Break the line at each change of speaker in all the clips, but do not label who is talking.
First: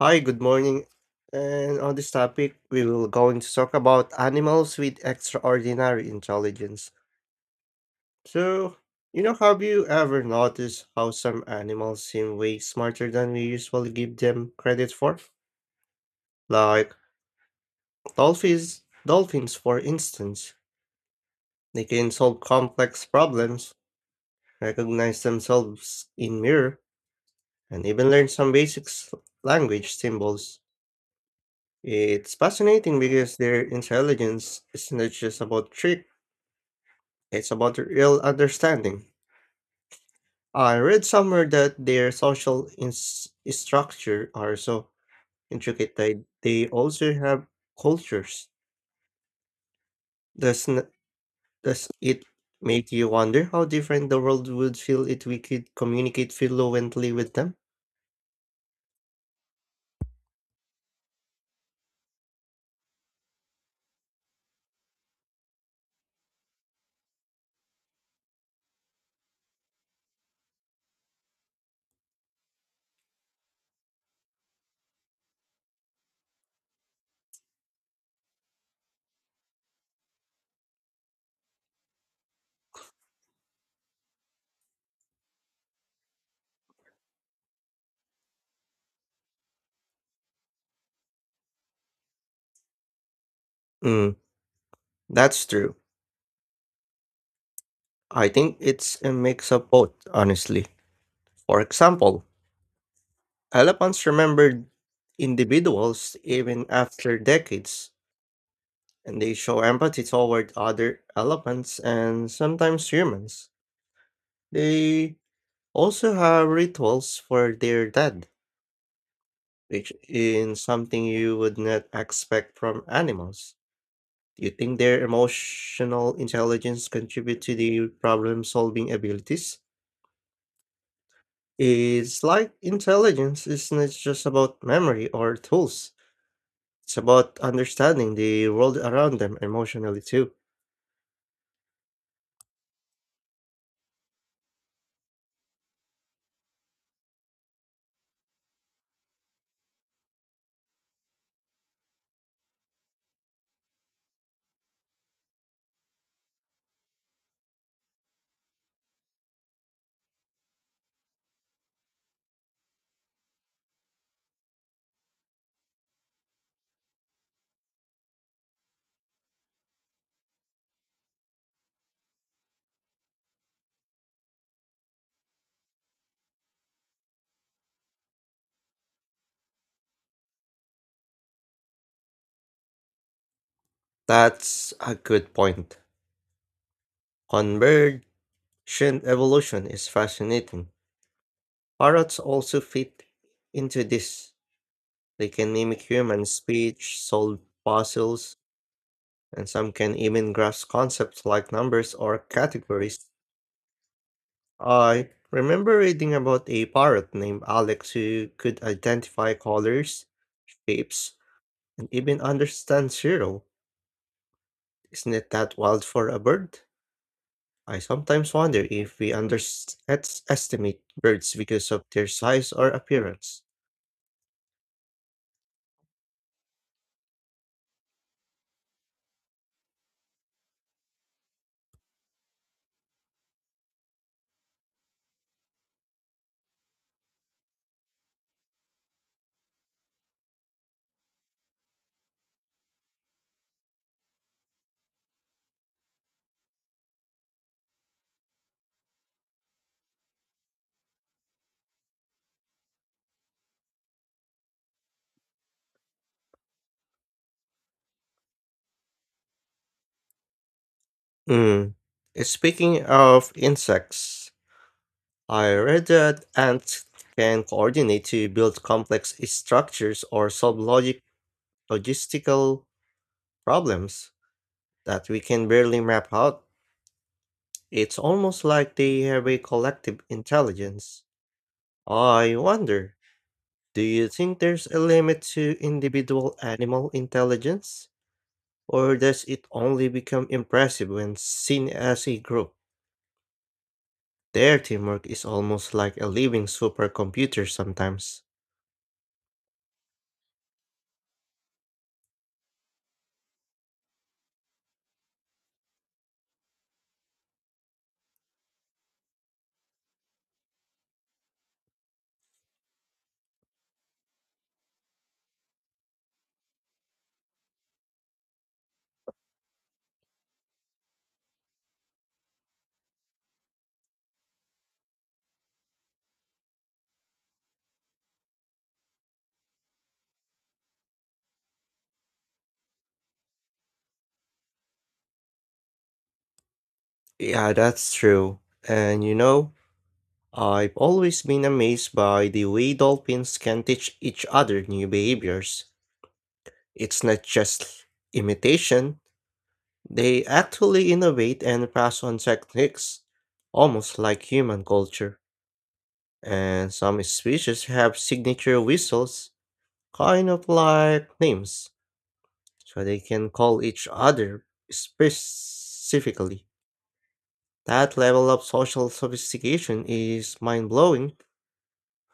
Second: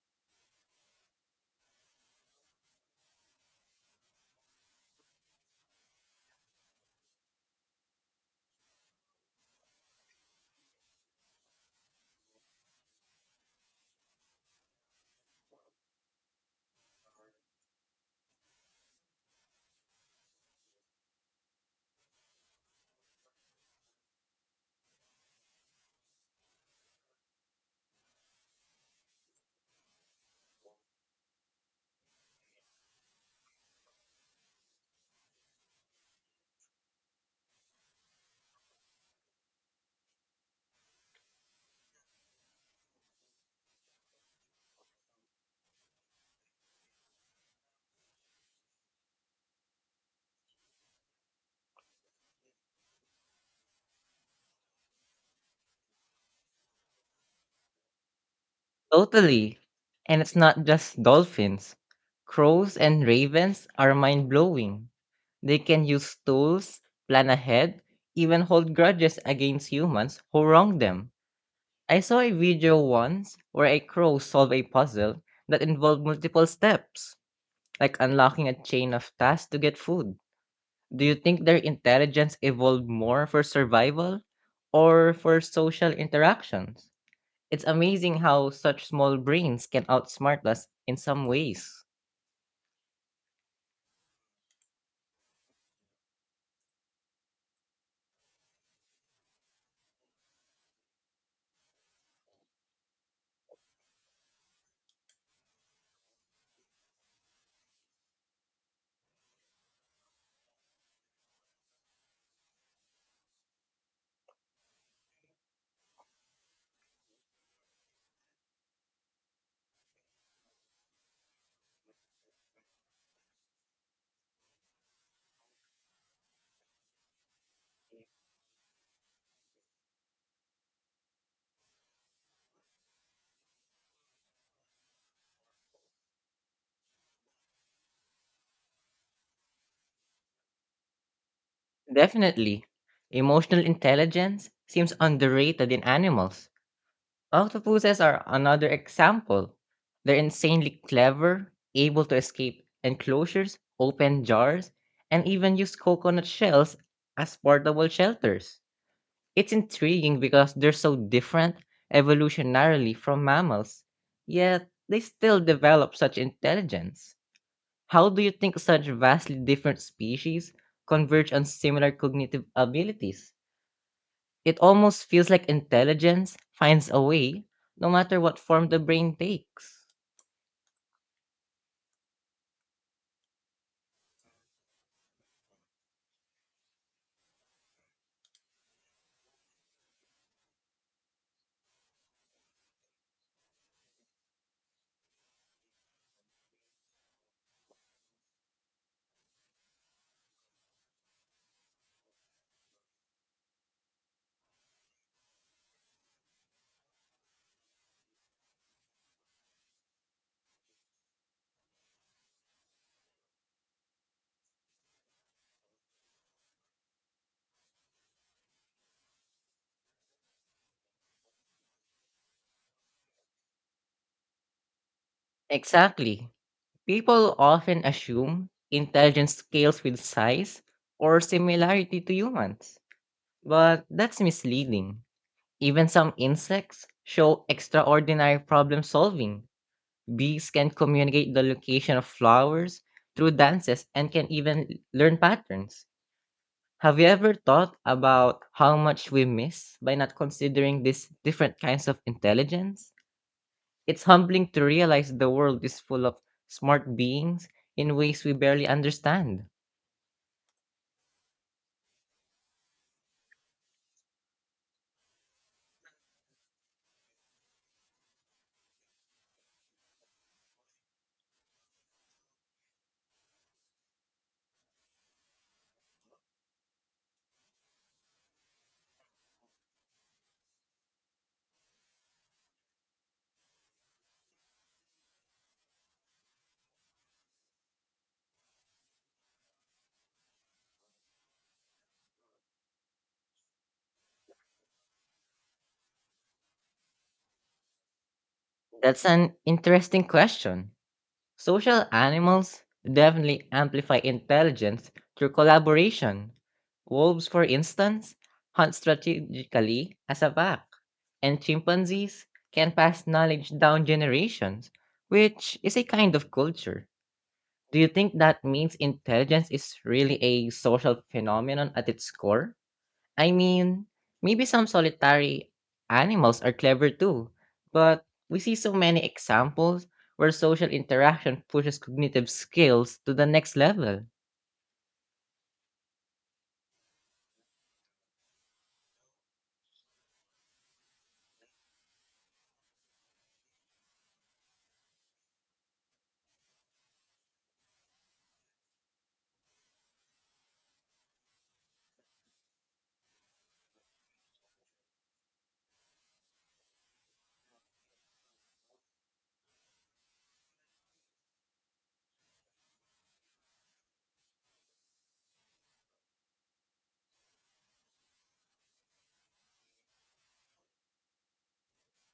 Hi, good morning. And on this topic, we will going to talk about animals with extraordinary intelligence. So, have you ever noticed how some animals seem way smarter than we usually give them credit for? Like dolphins, for instance, they can solve complex problems, recognize themselves in mirror, and even learn some basic language symbols. It's fascinating because their intelligence is not just about trick, it's about real understanding. I read somewhere that their social structure are so intricate that they also have cultures. Does, n- does it make you wonder how different the world would feel if we could communicate fluently with them?
Totally. And it's not just dolphins. Crows and ravens are mind blowing. They can use tools, plan ahead, even hold grudges against humans who wrong them. I saw a video once where a crow solved a puzzle that involved multiple steps, like unlocking a chain of tasks to get food. Do you think their intelligence evolved more for survival or for social interactions? It's amazing how such small brains can outsmart us in some ways.
Mm, that's true. I think it's a mix of both, honestly. For example, elephants remember individuals even after decades, and they show empathy toward other elephants and sometimes humans. They also have rituals for their dead, which is something you would not expect from animals. Do you think their emotional intelligence contribute to their problem-solving abilities? It's like intelligence is not just about memory or tools. It's about understanding the world around them emotionally too.
Definitely. Emotional intelligence seems underrated in animals. Octopuses are another example. They're insanely clever, able to escape enclosures, open jars, and even use coconut shells as portable shelters. It's intriguing because they're so different evolutionarily from mammals, yet they still develop such intelligence. How do you think such vastly different species converge on similar cognitive abilities? It almost feels like intelligence finds a way, no matter what form the brain takes.
That's a good point. Convergent evolution is fascinating. Parrots also fit into this. They can mimic human speech, solve puzzles, and some can even grasp concepts like numbers or categories. I remember reading about a parrot named Alex who could identify colors, shapes, and even understand zero. Isn't it that wild for a bird? I sometimes wonder if we underestimate birds because of their size or appearance.
Exactly. People often assume intelligence scales with size or similarity to humans, but that's misleading. Even some insects show extraordinary problem solving. Bees can communicate the location of flowers through dances and can even learn patterns. Have you ever thought about how much we miss by not considering these different kinds of intelligence? It's humbling to realize the world is full of smart beings in ways we barely understand.
Mm. Speaking of insects, I read that ants can coordinate to build complex structures or solve logic logistical problems that we can barely map out. It's almost like they have a collective intelligence. I wonder, do you think there's a limit to individual animal intelligence? Or does it only become impressive when seen as a group? Their teamwork is almost like a living supercomputer sometimes.
That's an interesting question. Social animals definitely amplify intelligence through collaboration. Wolves, for instance, hunt strategically as a pack, and chimpanzees can pass knowledge down generations, which is a kind of culture. Do you think that means intelligence is really a social phenomenon at its core? I mean, maybe some solitary animals are clever too, but we see so many examples where social interaction pushes cognitive skills to the next level.
Yeah, that's true. And you know, I've always been amazed by the way dolphins can teach each other new behaviors. It's not just imitation, they actually innovate and pass on techniques, almost like human culture. And some species have signature whistles, kind of like names, so they can call each other specifically. That level of social sophistication is mind blowing.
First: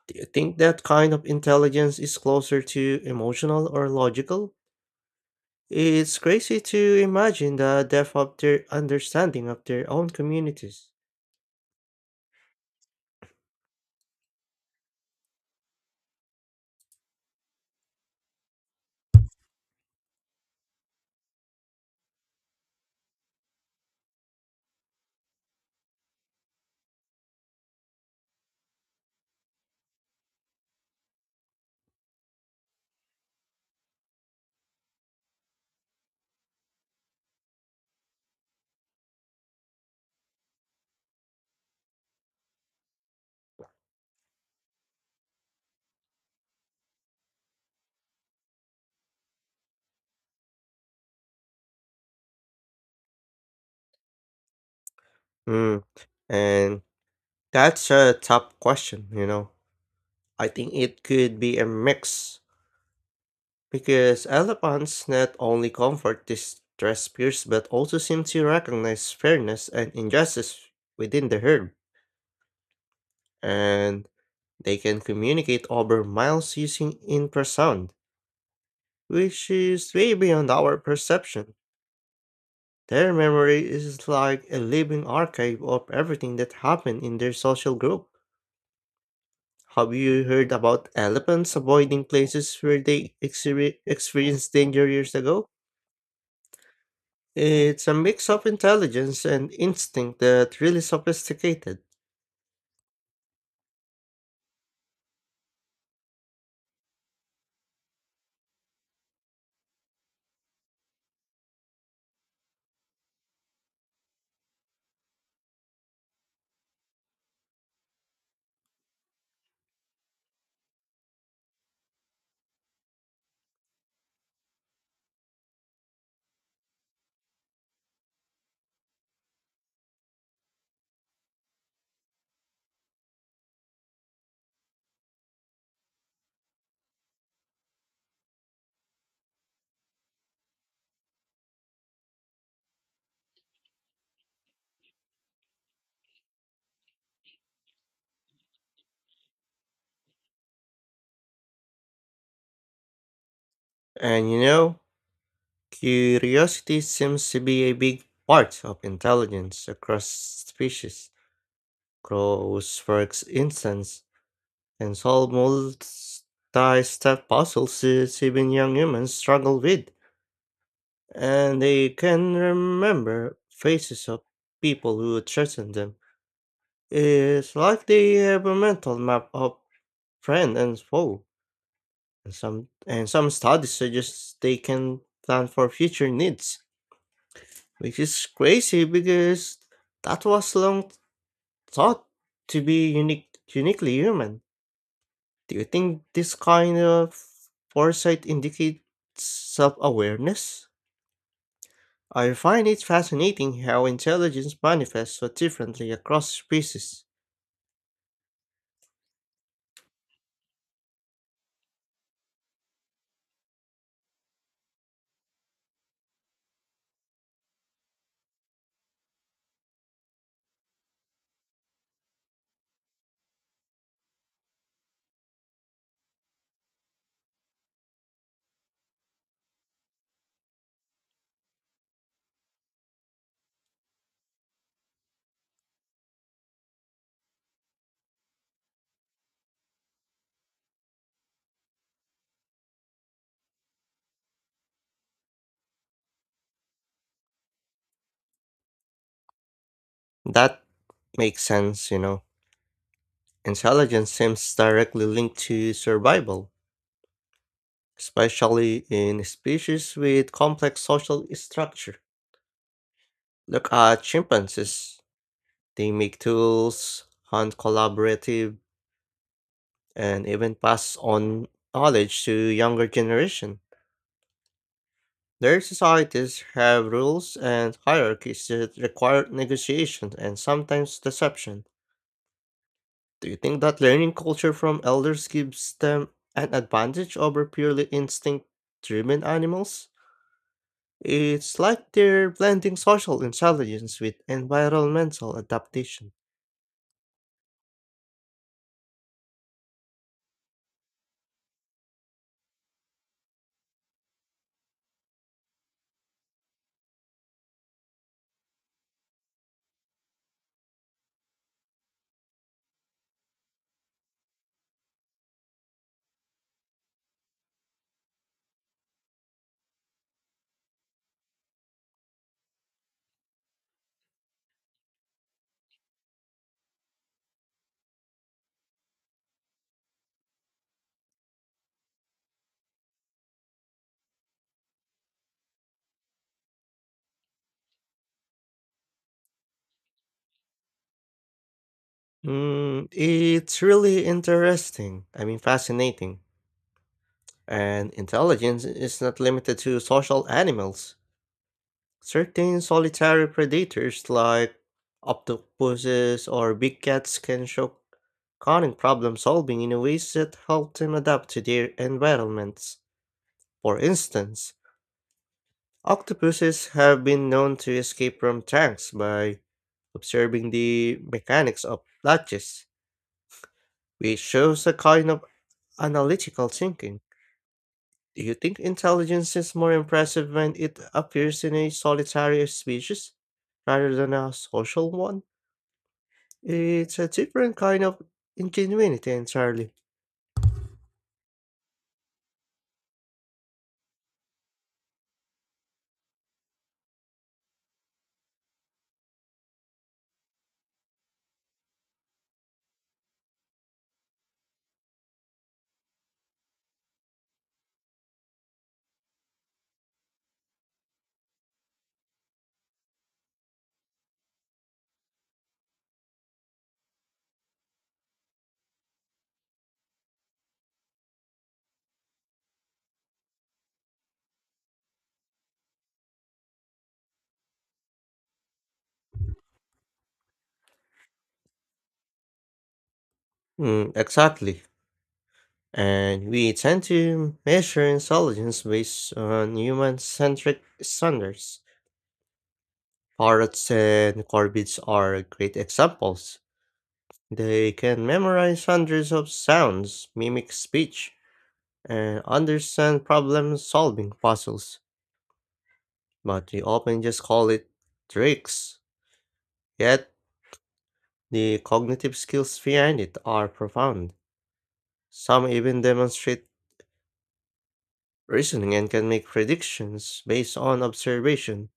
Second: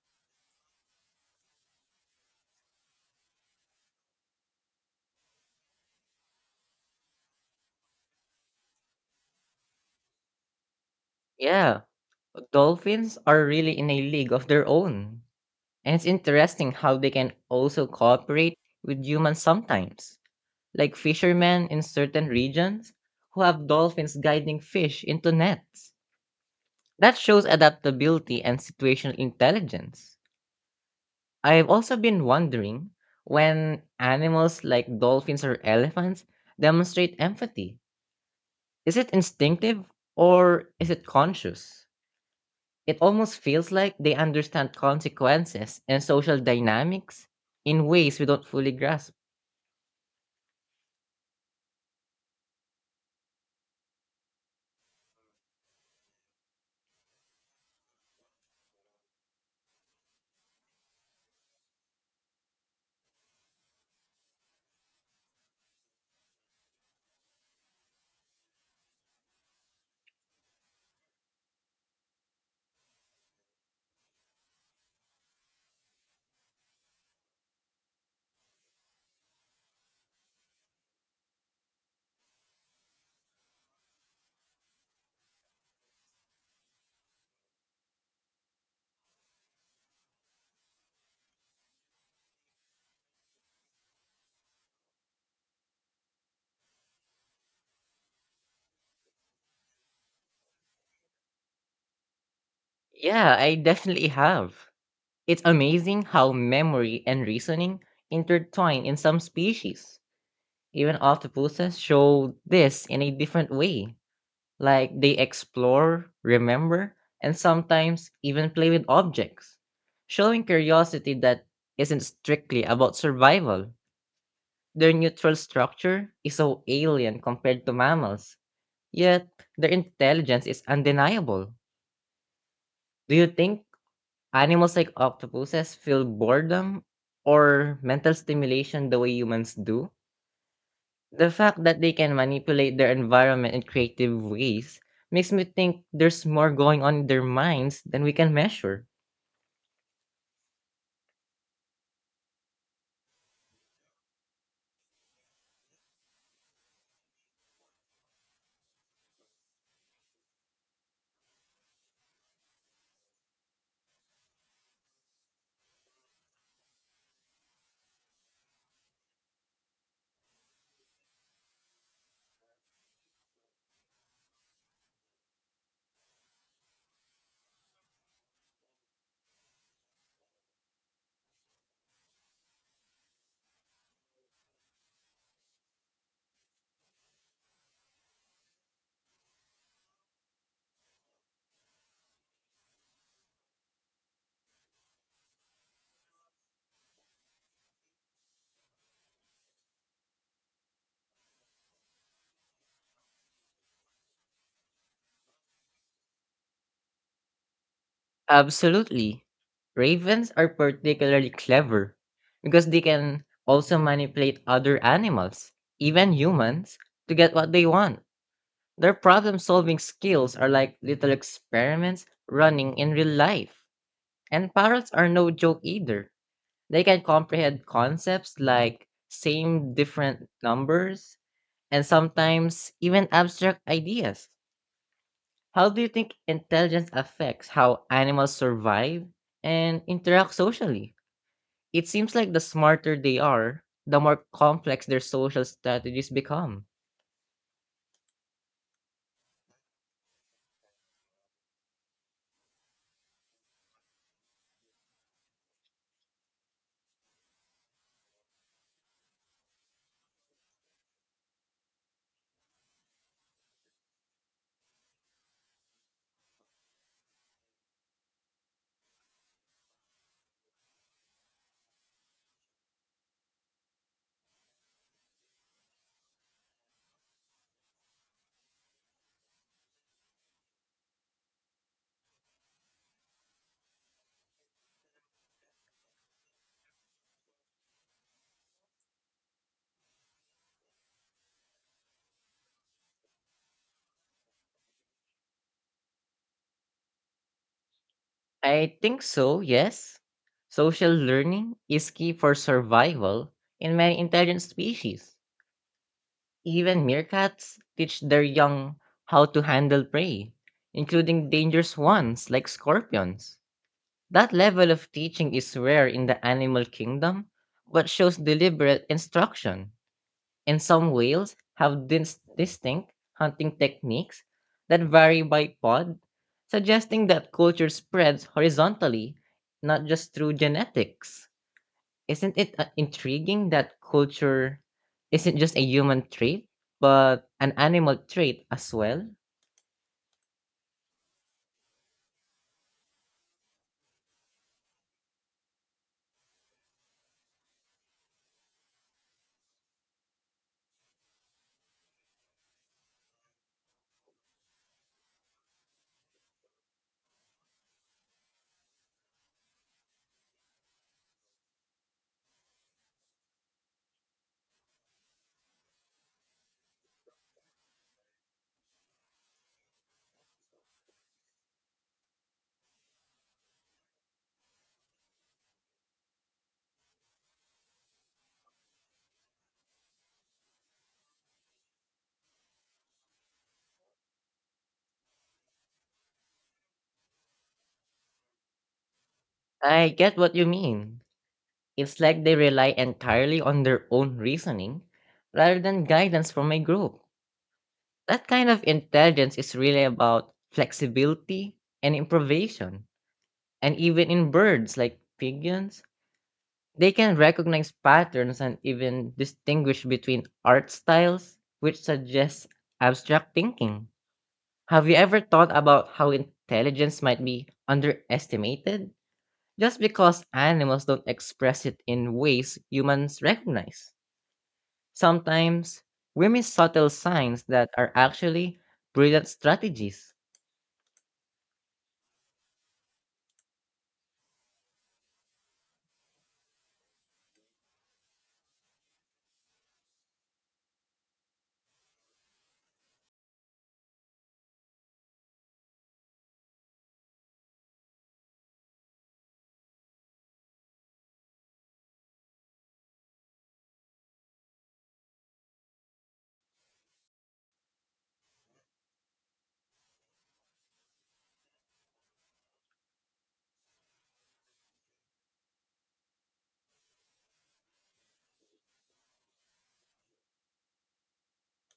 Do you think that kind of intelligence is closer to emotional or logical? It's crazy to imagine the depth of their understanding of their own communities.
Yeah, dolphins are really in a league of their own. And it's interesting how they can also cooperate with humans sometimes, like fishermen in certain regions who have dolphins guiding fish into nets. That shows adaptability and situational intelligence. I've also been wondering when animals like dolphins or elephants demonstrate empathy. Is it instinctive or is it conscious? It almost feels like they understand consequences and social dynamics in ways we don't fully grasp.
Mm, and that's a tough question. I think it could be a mix, because elephants not only comfort distressed peers but also seem to recognize fairness and injustice within the herd, and they can communicate over miles using infrasound, which is way beyond our perception. Their memory is like a living archive of everything that happened in their social group. Have you heard about elephants avoiding places where they experienced danger years ago? It's a mix of intelligence and instinct that's really sophisticated.
Yeah, I definitely have. It's amazing how memory and reasoning intertwine in some species. Even octopuses show this in a different way. Like they explore, remember, and sometimes even play with objects, showing curiosity that isn't strictly about survival. Their neutral structure is so alien compared to mammals, yet their intelligence is undeniable. Do you think animals like octopuses feel boredom or mental stimulation the way humans do? The fact that they can manipulate their environment in creative ways makes me think there's more going on in their minds than we can measure.
And you know, curiosity seems to be a big part of intelligence across species. Crows, for instance, can solve multi-step puzzles that even young humans struggle with. And they can remember faces of people who threaten them. It's like they have a mental map of friend and foe. And some studies suggest they can plan for future needs, which is crazy because that was long thought to be uniquely human. Do you think this kind of foresight indicates self-awareness? I find it fascinating how intelligence manifests so differently across species.
Absolutely. Ravens are particularly clever because they can also manipulate other animals, even humans, to get what they want. Their problem solving skills are like little experiments running in real life. And parrots are no joke either. They can comprehend concepts like same different numbers and sometimes even abstract ideas. How do you think intelligence affects how animals survive and interact socially? It seems like the smarter they are, the more complex their social strategies become.
That makes sense. Intelligence seems directly linked to survival, especially in species with complex social structure. Look at chimpanzees. They make tools, hunt collaborative, and even pass on knowledge to younger generation. Their societies have rules and hierarchies that require negotiation and sometimes deception. Do you think that learning culture from elders gives them an advantage over purely instinct driven animals? It's like they're blending social intelligence with environmental adaptation.
I think so, yes. Social learning is key for survival in many intelligent species. Even meerkats teach their young how to handle prey, including dangerous ones like scorpions. That level of teaching is rare in the animal kingdom, but shows deliberate instruction. And some whales have distinct hunting techniques that vary by pod, suggesting that culture spreads horizontally, not just through genetics. Isn't it intriguing that culture isn't just a human trait, but an animal trait as well?
Mm, it's really interesting. I mean, fascinating. And intelligence is not limited to social animals. Certain solitary predators like octopuses or big cats can show cunning problem solving in ways that help them adapt to their environments. For instance, octopuses have been known to escape from tanks by observing the mechanics of latches, which shows a kind of analytical thinking. Do you think intelligence is more impressive when it appears in a solitary species rather than a social one? It's a different kind of ingenuity entirely.
I get what you mean. It's like they rely entirely on their own reasoning rather than guidance from a group. That kind of intelligence is really about flexibility and improvisation. And even in birds like pigeons, they can recognize patterns and even distinguish between art styles, which suggests abstract thinking. Have you ever thought about how intelligence might be underestimated just because animals don't express it in ways humans recognize? Sometimes we miss subtle signs that are actually brilliant strategies.
Mm, exactly. And we tend to measure intelligence based on human centric standards. Parrots and corvids are great examples. They can memorize hundreds of sounds, mimic speech, and understand problem solving puzzles, but we often just call it tricks. Yet, the cognitive skills behind it are profound. Some even demonstrate reasoning and can make predictions based on observation.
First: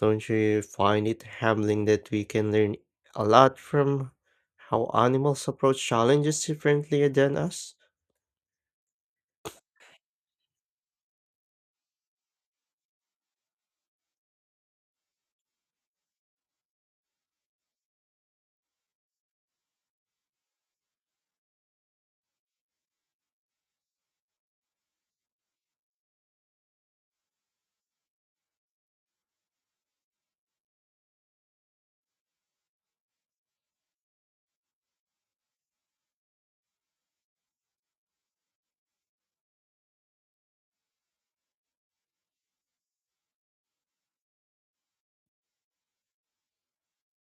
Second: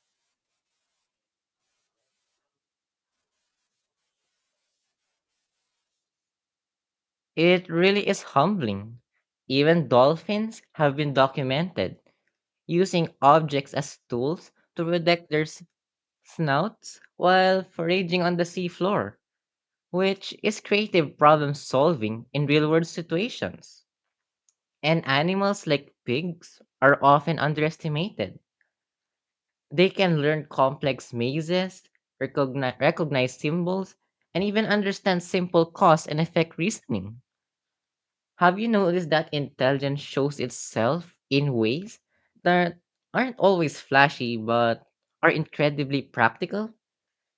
Don't you find it humbling that we can learn a lot from how animals approach challenges differently than
It
us?
really is humbling. Even dolphins have been documented using objects as tools to protect their snouts while foraging on the seafloor, which is creative problem solving in real world situations. And animals like pigs are often underestimated. They can learn complex mazes, recognize symbols, and even understand simple cause and effect reasoning. Have you noticed that intelligence shows itself in ways that aren't always flashy but are incredibly practical?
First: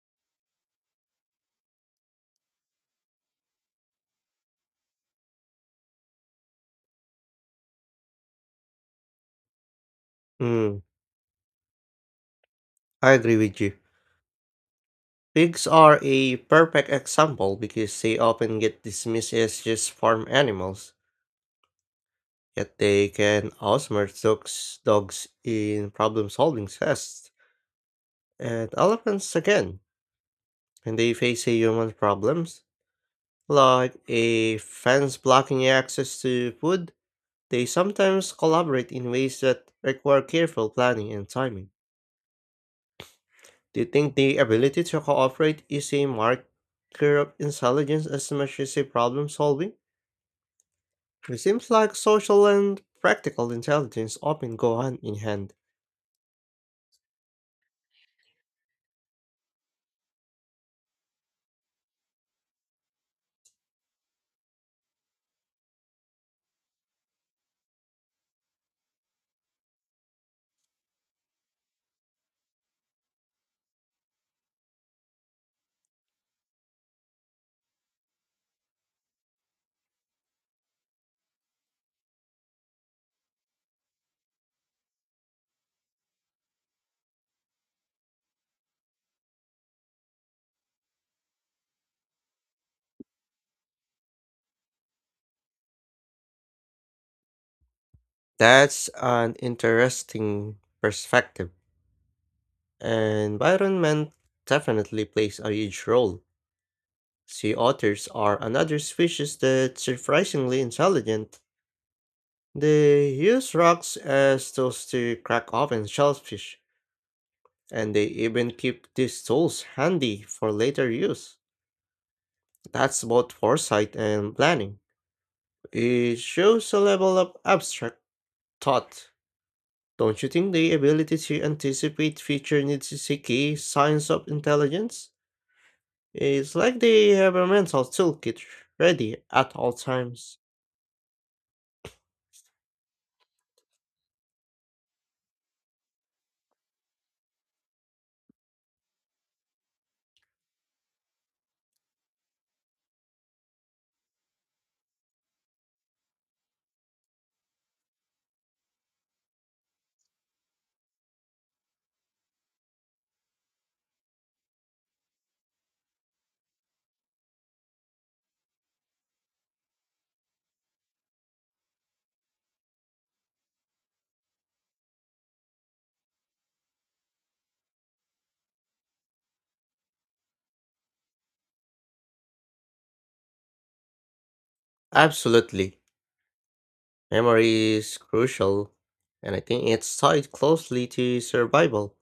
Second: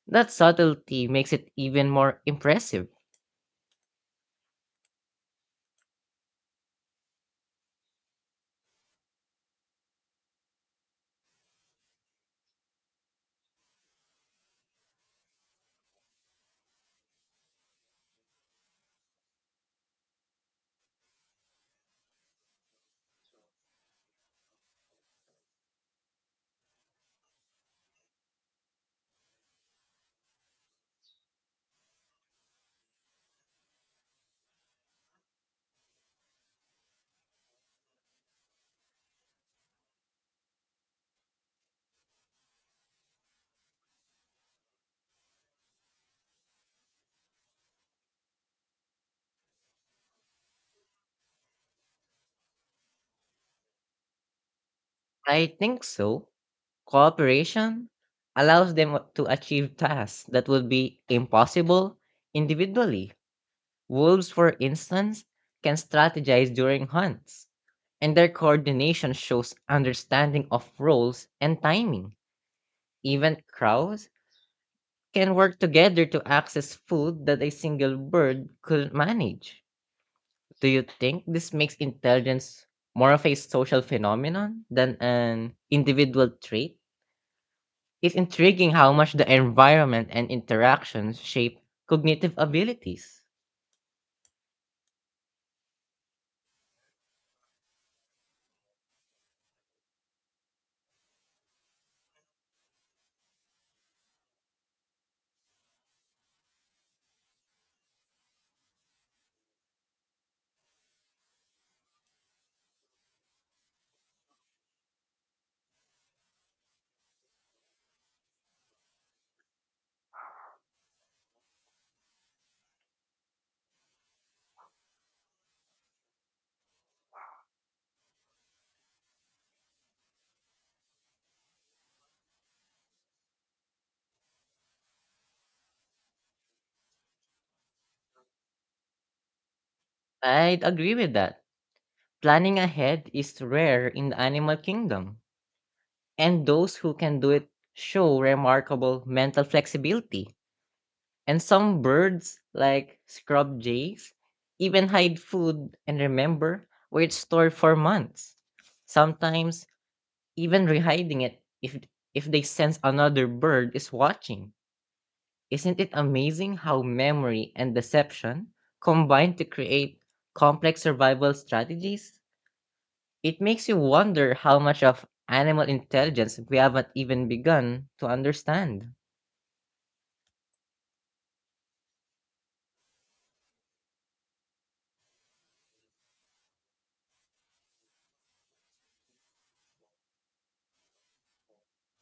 That subtlety makes it even more impressive.
Mm, I agree with you. Pigs are a perfect example because they often get dismissed as just farm animals, yet they can outsmart dogs in problem solving tests. And elephants, again, when they face a human problems, like a fence blocking access to food, they sometimes collaborate in ways that require careful planning and timing. Do you think the ability to cooperate is a marker of intelligence as much as a problem solving? It seems like social and practical intelligence often go hand in
I
hand.
think so. Cooperation allows them to achieve tasks that would be impossible individually. Wolves, for instance, can strategize during hunts, and their coordination shows understanding of roles and timing. Even crows can work together to access food that a single bird couldn't manage. Do you think this makes intelligence more of a social phenomenon than an individual trait? It's intriguing how much the environment and interactions shape cognitive abilities.
That's an interesting perspective. Environment definitely plays a huge role. Sea otters are another species that's surprisingly intelligent. They use rocks as tools to crack open shellfish, and they even keep these tools handy for later use. That's both foresight and planning. It shows a level of abstract thought. Don't you think the ability to anticipate future needs is a key science of intelligence? It's like they have a mental toolkit ready at all times.
I'd agree with that. Planning ahead is rare in the animal kingdom, and those who can do it show remarkable mental flexibility. And some birds, like scrub jays, even hide food and remember where it's stored for months. Sometimes even rehiding it if they sense another bird is watching. Isn't it amazing how memory and deception combine to create complex survival strategies? It makes you wonder how much of animal intelligence we haven't even begun to understand.
Absolutely. Memory is crucial, and I think it's tied closely to survival.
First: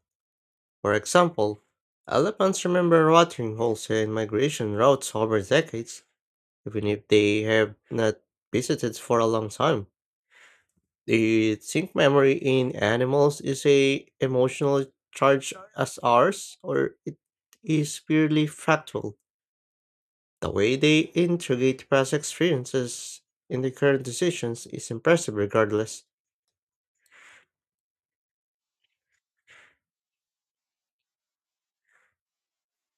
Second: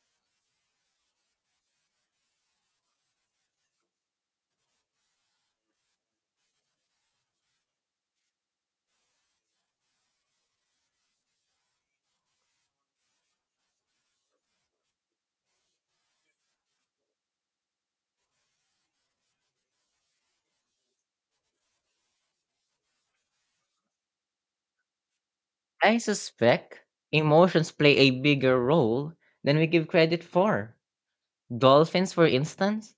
For example, elephants remember watering holes and migration routes over decades, even if they have not visited for a long time. Do you think memory in animals is a emotional charge as ours, or it is purely factual? The way they integrate past experiences in their current decisions is impressive
I
regardless.
suspect emotions play a bigger role than we give credit for. Dolphins, for instance,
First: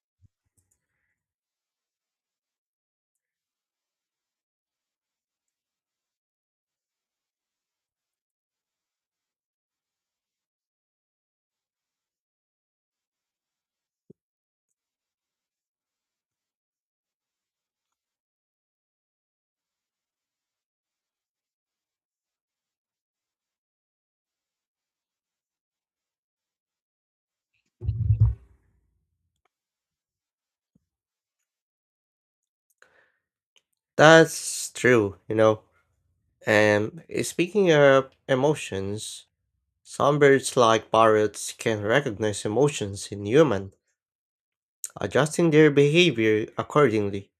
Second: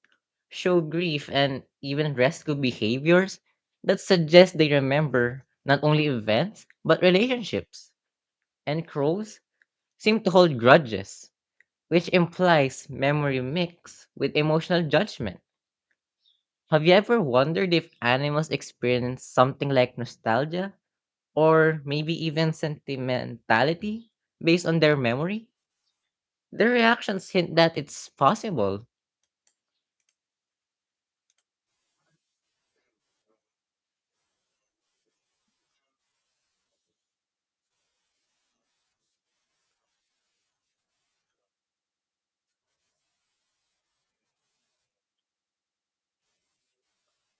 show grief and even rescue behaviors that suggest they remember not only events but relationships. And crows seem to hold grudges, which implies memory mixed with emotional judgment. Have you ever wondered if animals experience something like nostalgia or maybe even sentimentality based on their memory? Their reactions hint that it's possible.
That's true. And speaking of emotions, some birds like parrots can recognize emotions in human, adjusting their behavior accordingly.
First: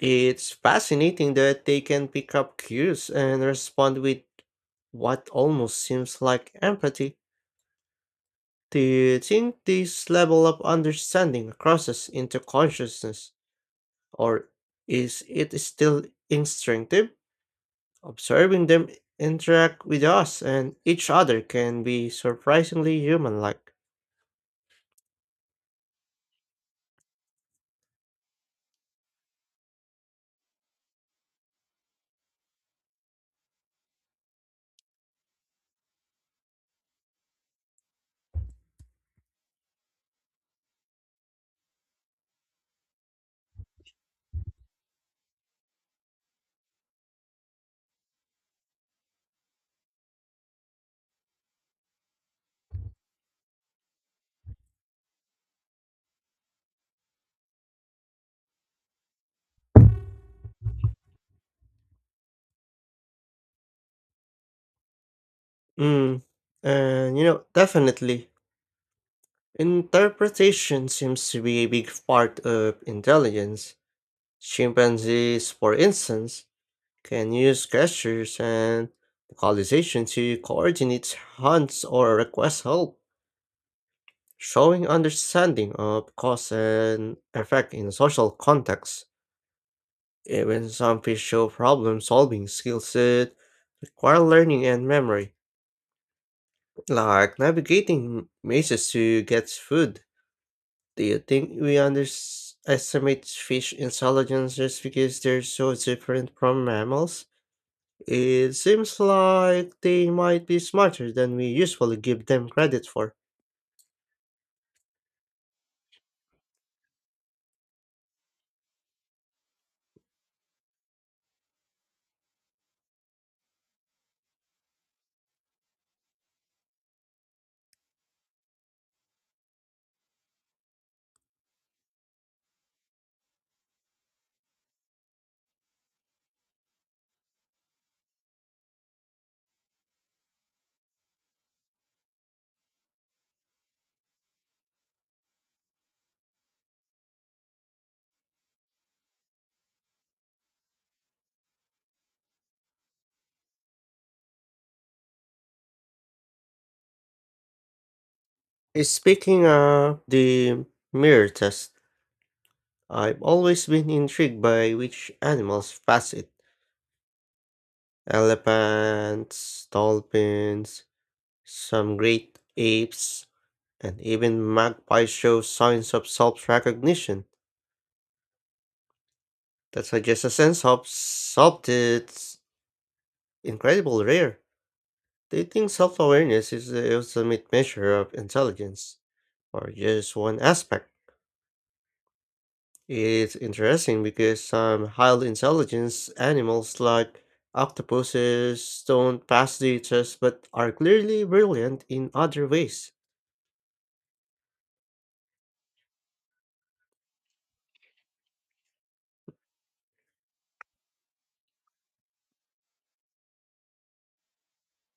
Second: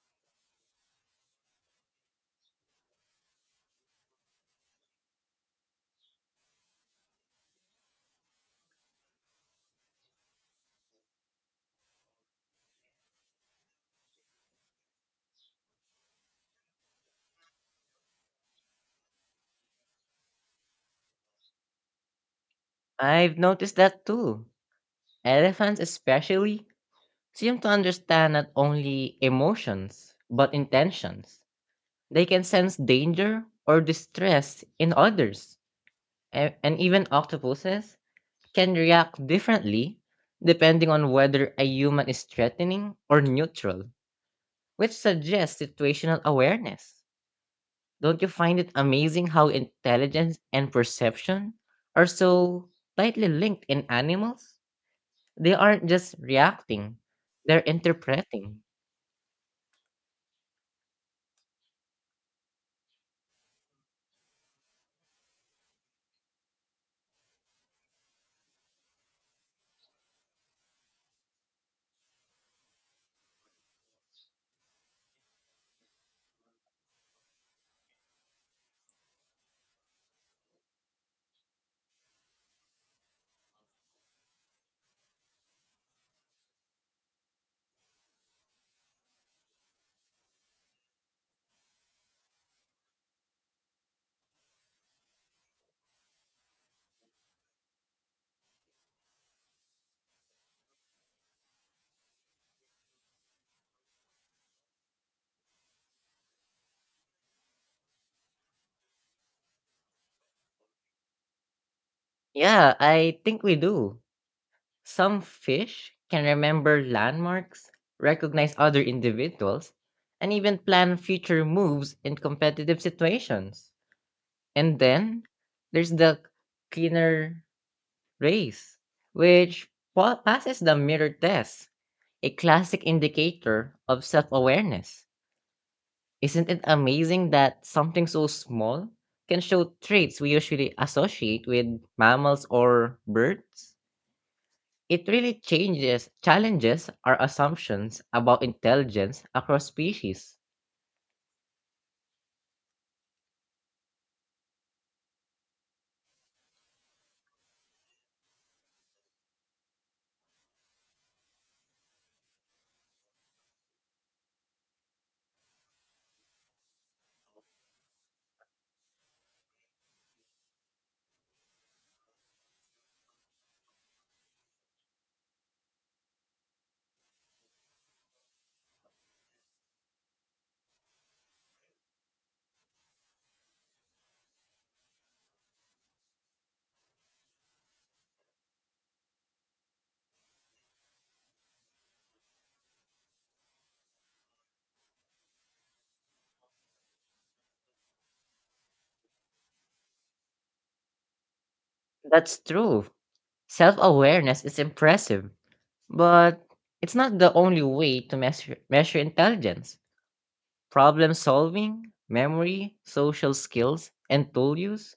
It's fascinating that they can pick up cues and respond with what almost seems like empathy. Do you think this level of understanding crosses into consciousness, or is it still instinctive? Observing them interact with us and each other can be surprisingly
I've
human like.
noticed that too. Elephants, especially, seem to understand not only emotions but intentions. They can sense danger or distress in others. And even octopuses can react differently depending on whether a human is threatening or neutral, which suggests situational awareness. Don't you find it amazing how intelligence and perception are so tightly linked in animals? They aren't just reacting, they're interpreting.
Mm, definitely, interpretation seems to be a big part of intelligence. Chimpanzees, for instance, can use gestures and vocalization to coordinate hunts or request help, showing understanding of cause and effect in social contexts. Even some fish show problem solving skills that require learning and memory, like navigating mazes to get food. Do you think we underestimate fish intelligence just because they're so different from mammals? It seems like they might be smarter than we usually give them
Yeah,
credit for.
I think we do. Some fish can remember landmarks, recognize other individuals, and even plan future moves in competitive situations. And then there's the Skinner race, which passes the mirror test, a classic indicator of self awareness. Isn't it amazing that something so small can show traits we usually associate with mammals or birds? It really challenges our assumptions about intelligence across species.
Speaking of the mirror test, I've always been intrigued by which animals pass it. Elephants, dolphins, some great apes, and even magpies show signs of self-recognition that suggests a sense of self that's incredibly rare. They think self-awareness is the ultimate measure of intelligence, or just one aspect. It's interesting because some highly intelligent animals like octopuses don't pass the test but are clearly brilliant in
That's
other
true.
ways.
Self awareness is impressive. But it's not the only way to measure intelligence. Problem solving, memory, social skills, and tool use,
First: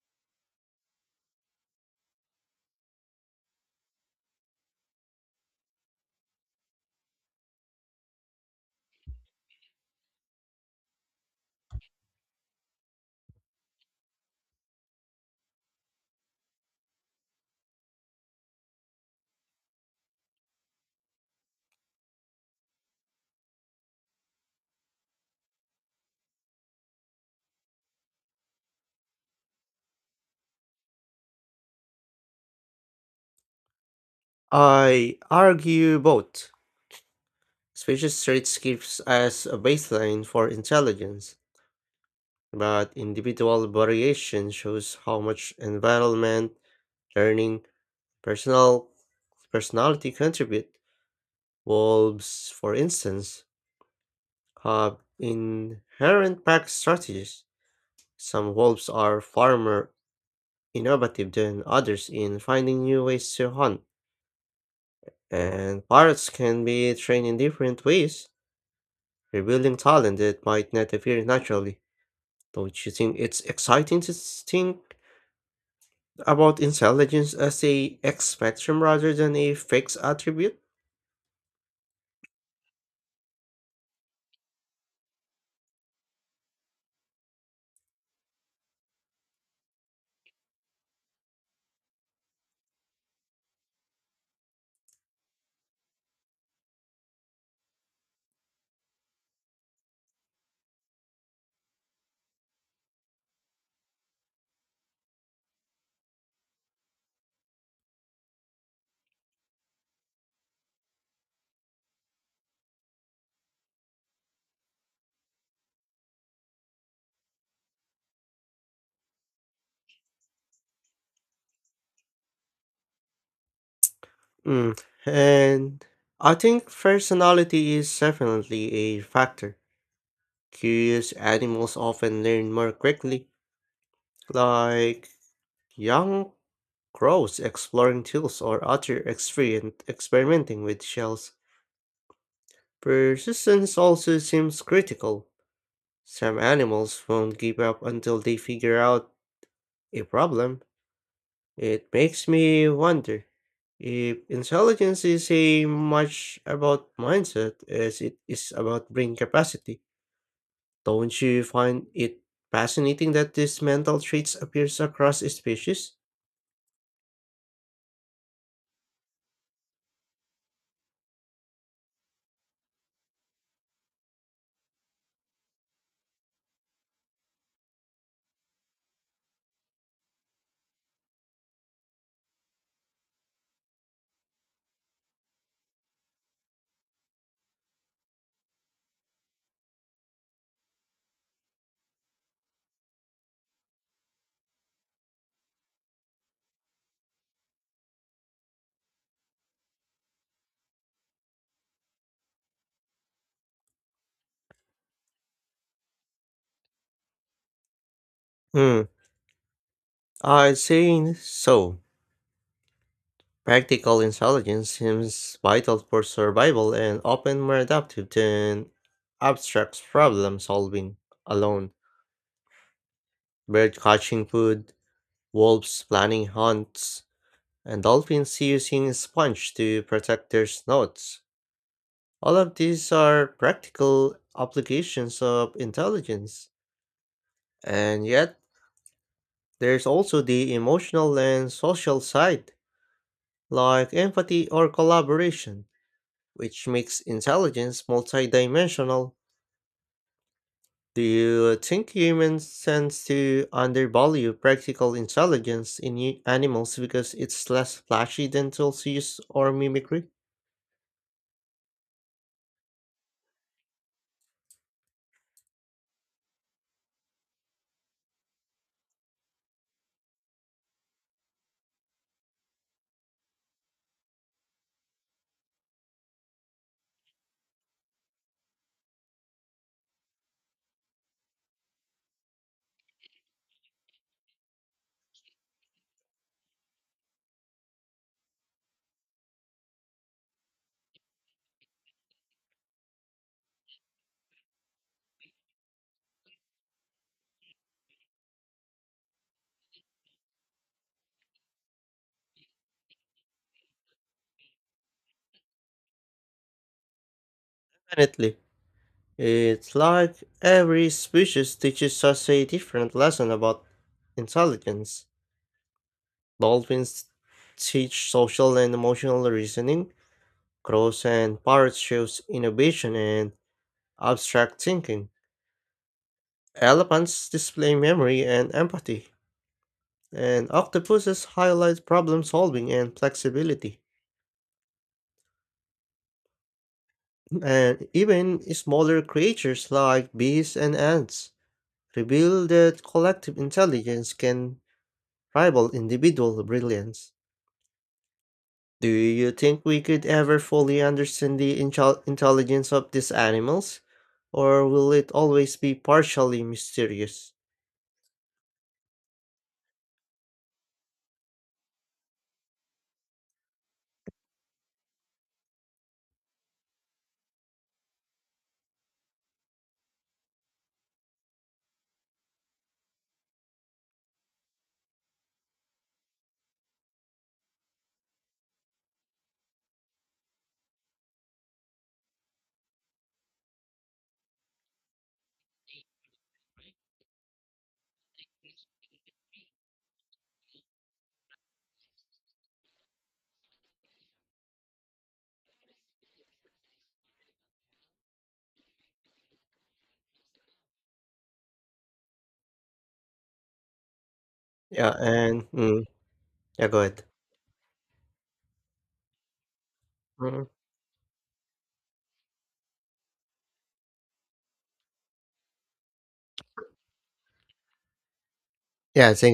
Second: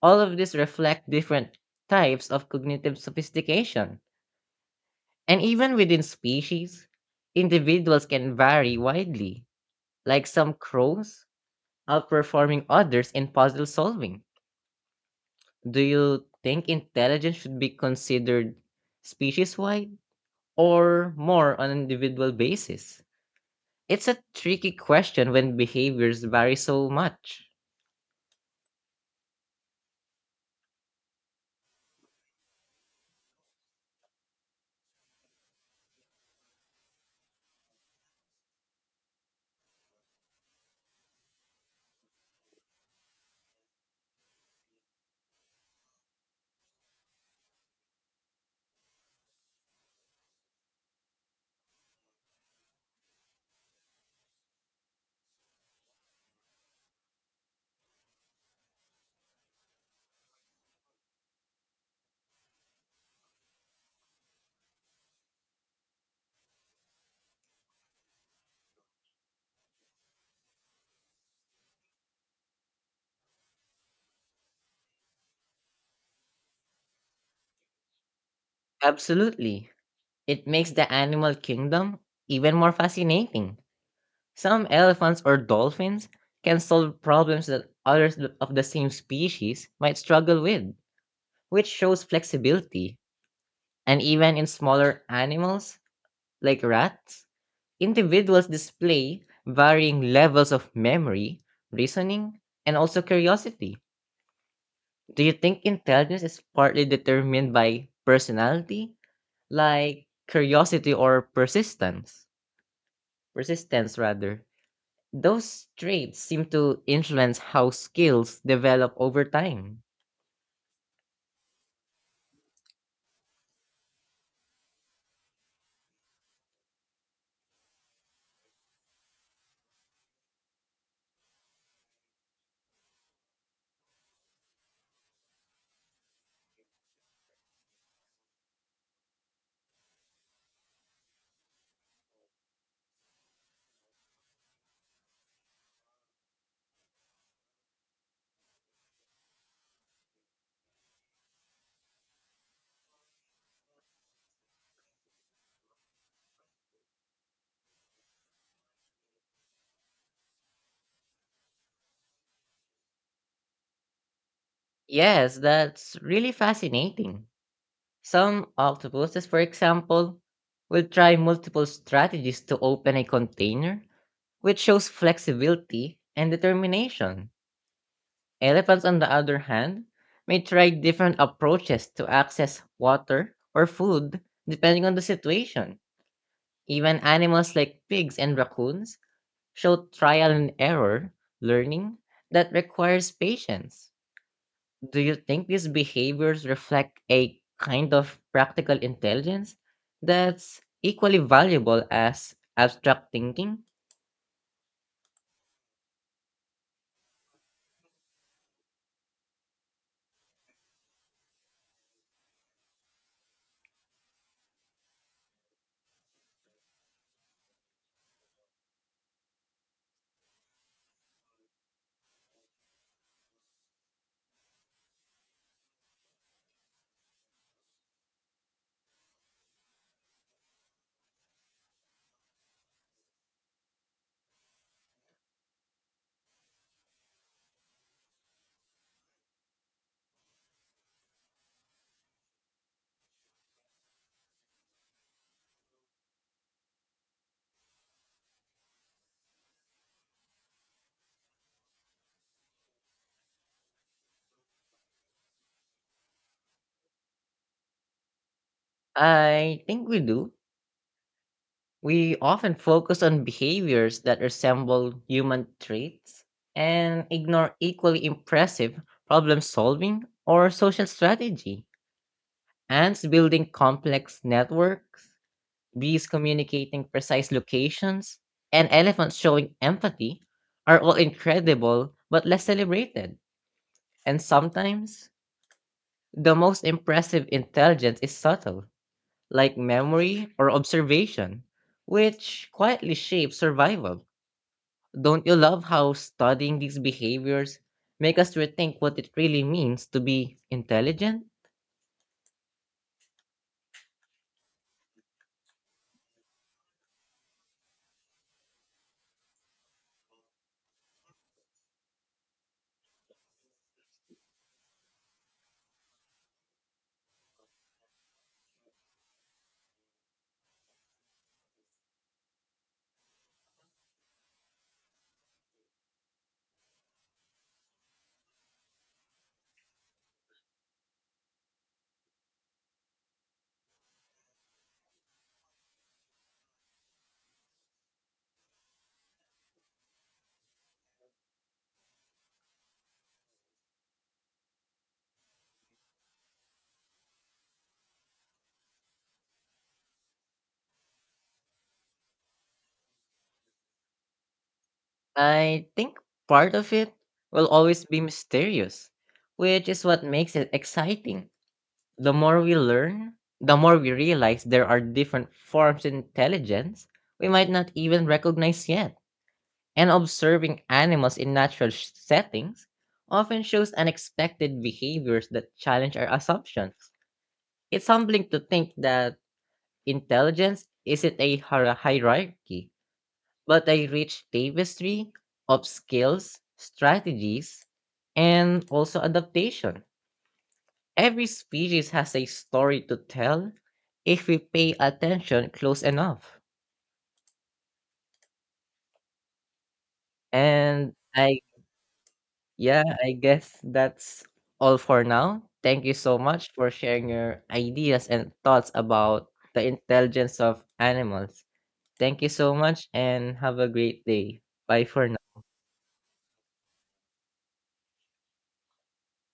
all of these reflect different types of cognitive sophistication. And even within species, individuals can vary widely, like some crows outperforming others in puzzle solving. Do you think intelligence should be considered species wide or more on an individual basis? It's a tricky question when behaviors vary so much.
I argue both. Species traits gives us a baseline for intelligence, but individual variation shows how much environment, learning, personal personality contribute. Wolves, for instance, have inherent pack strategies. Some wolves are far more innovative than others in finding new ways to hunt, and parrots can be trained in different ways, revealing talent that might not appear naturally. Don't you think it's exciting to think about intelligence as a X spectrum rather than a
Absolutely.
fixed
It
attribute?
makes the animal kingdom even more fascinating. Some elephants or dolphins can solve problems that others of the same species might struggle with, which shows flexibility. And even in smaller animals, like rats, individuals display varying levels of memory, reasoning, and also curiosity. Do you think intelligence is partly determined by personality, like curiosity or persistence? Persistence, rather. Those traits seem to influence how skills develop over time.
Mm. And I think personality is definitely a factor. Curious animals often learn more quickly, like young crows exploring tools or other experimenting with shells. Persistence also seems critical. Some animals won't give up until they figure out a problem. It makes me wonder if intelligence is as much about mindset as it is about brain capacity. Don't you find it fascinating that these mental traits appears across
Yes,
species?
that's really fascinating. Some octopuses, for example, will try multiple strategies to open a container, which shows flexibility and determination. Elephants, on the other hand, may try different approaches to access water or food depending on the situation. Even animals like pigs and raccoons show trial and error learning that requires patience. Do you think these behaviors reflect a kind of practical intelligence that's equally valuable as abstract thinking?
Hmm, I'd say so. Practical intelligence seems vital for survival and often more adaptive than abstract problem solving alone. Bird catching food, wolves planning hunts, and dolphins using sponge to protect their snouts. All of these are practical applications of intelligence, and yet there's also the emotional and social side, like empathy or collaboration, which makes intelligence multidimensional. Do you think humans tend to undervalue practical intelligence in animals because it's less flashy than tools use or
I think we
mimicry?
do. We often focus on behaviors that resemble human traits and ignore equally impressive problem solving or social strategy. Ants building complex networks, bees communicating precise locations, and elephants showing empathy are all incredible but less celebrated. And sometimes, the most impressive intelligence is subtle, like memory or observation, which quietly shapes survival. Don't you love how studying these behaviors make us rethink what it really means to be intelligent?
Definitely. It's like every species teaches us a different lesson about intelligence. Dolphins teach social and emotional reasoning, crows and parrots shows innovation and abstract thinking. Elephants display memory and empathy. And octopuses highlight problem solving and flexibility. And even smaller creatures like bees and ants reveal that collective intelligence can rival individual brilliance. Do you think we could ever fully understand the intelligence of these animals? Or will it always
I
be
think
partially
part of it
mysterious?
will always be mysterious, which is what makes it exciting. The more we learn, the more we realize there are different forms of intelligence we might not even recognize yet. And observing animals in natural settings often shows unexpected behaviors that challenge our assumptions. It's humbling to think that intelligence isn't a hierarchy, but a rich tapestry of skills, strategies, and also adaptation. Every species has a story to tell if we pay attention close enough. And I, yeah, I guess that's all
Yeah,
for now.
and
Thank you so much
yeah,
for
go ahead.
sharing your ideas and thoughts about the intelligence
Mhm.
of animals. Thank you so much and have a great day. Bye for
Yeah, thank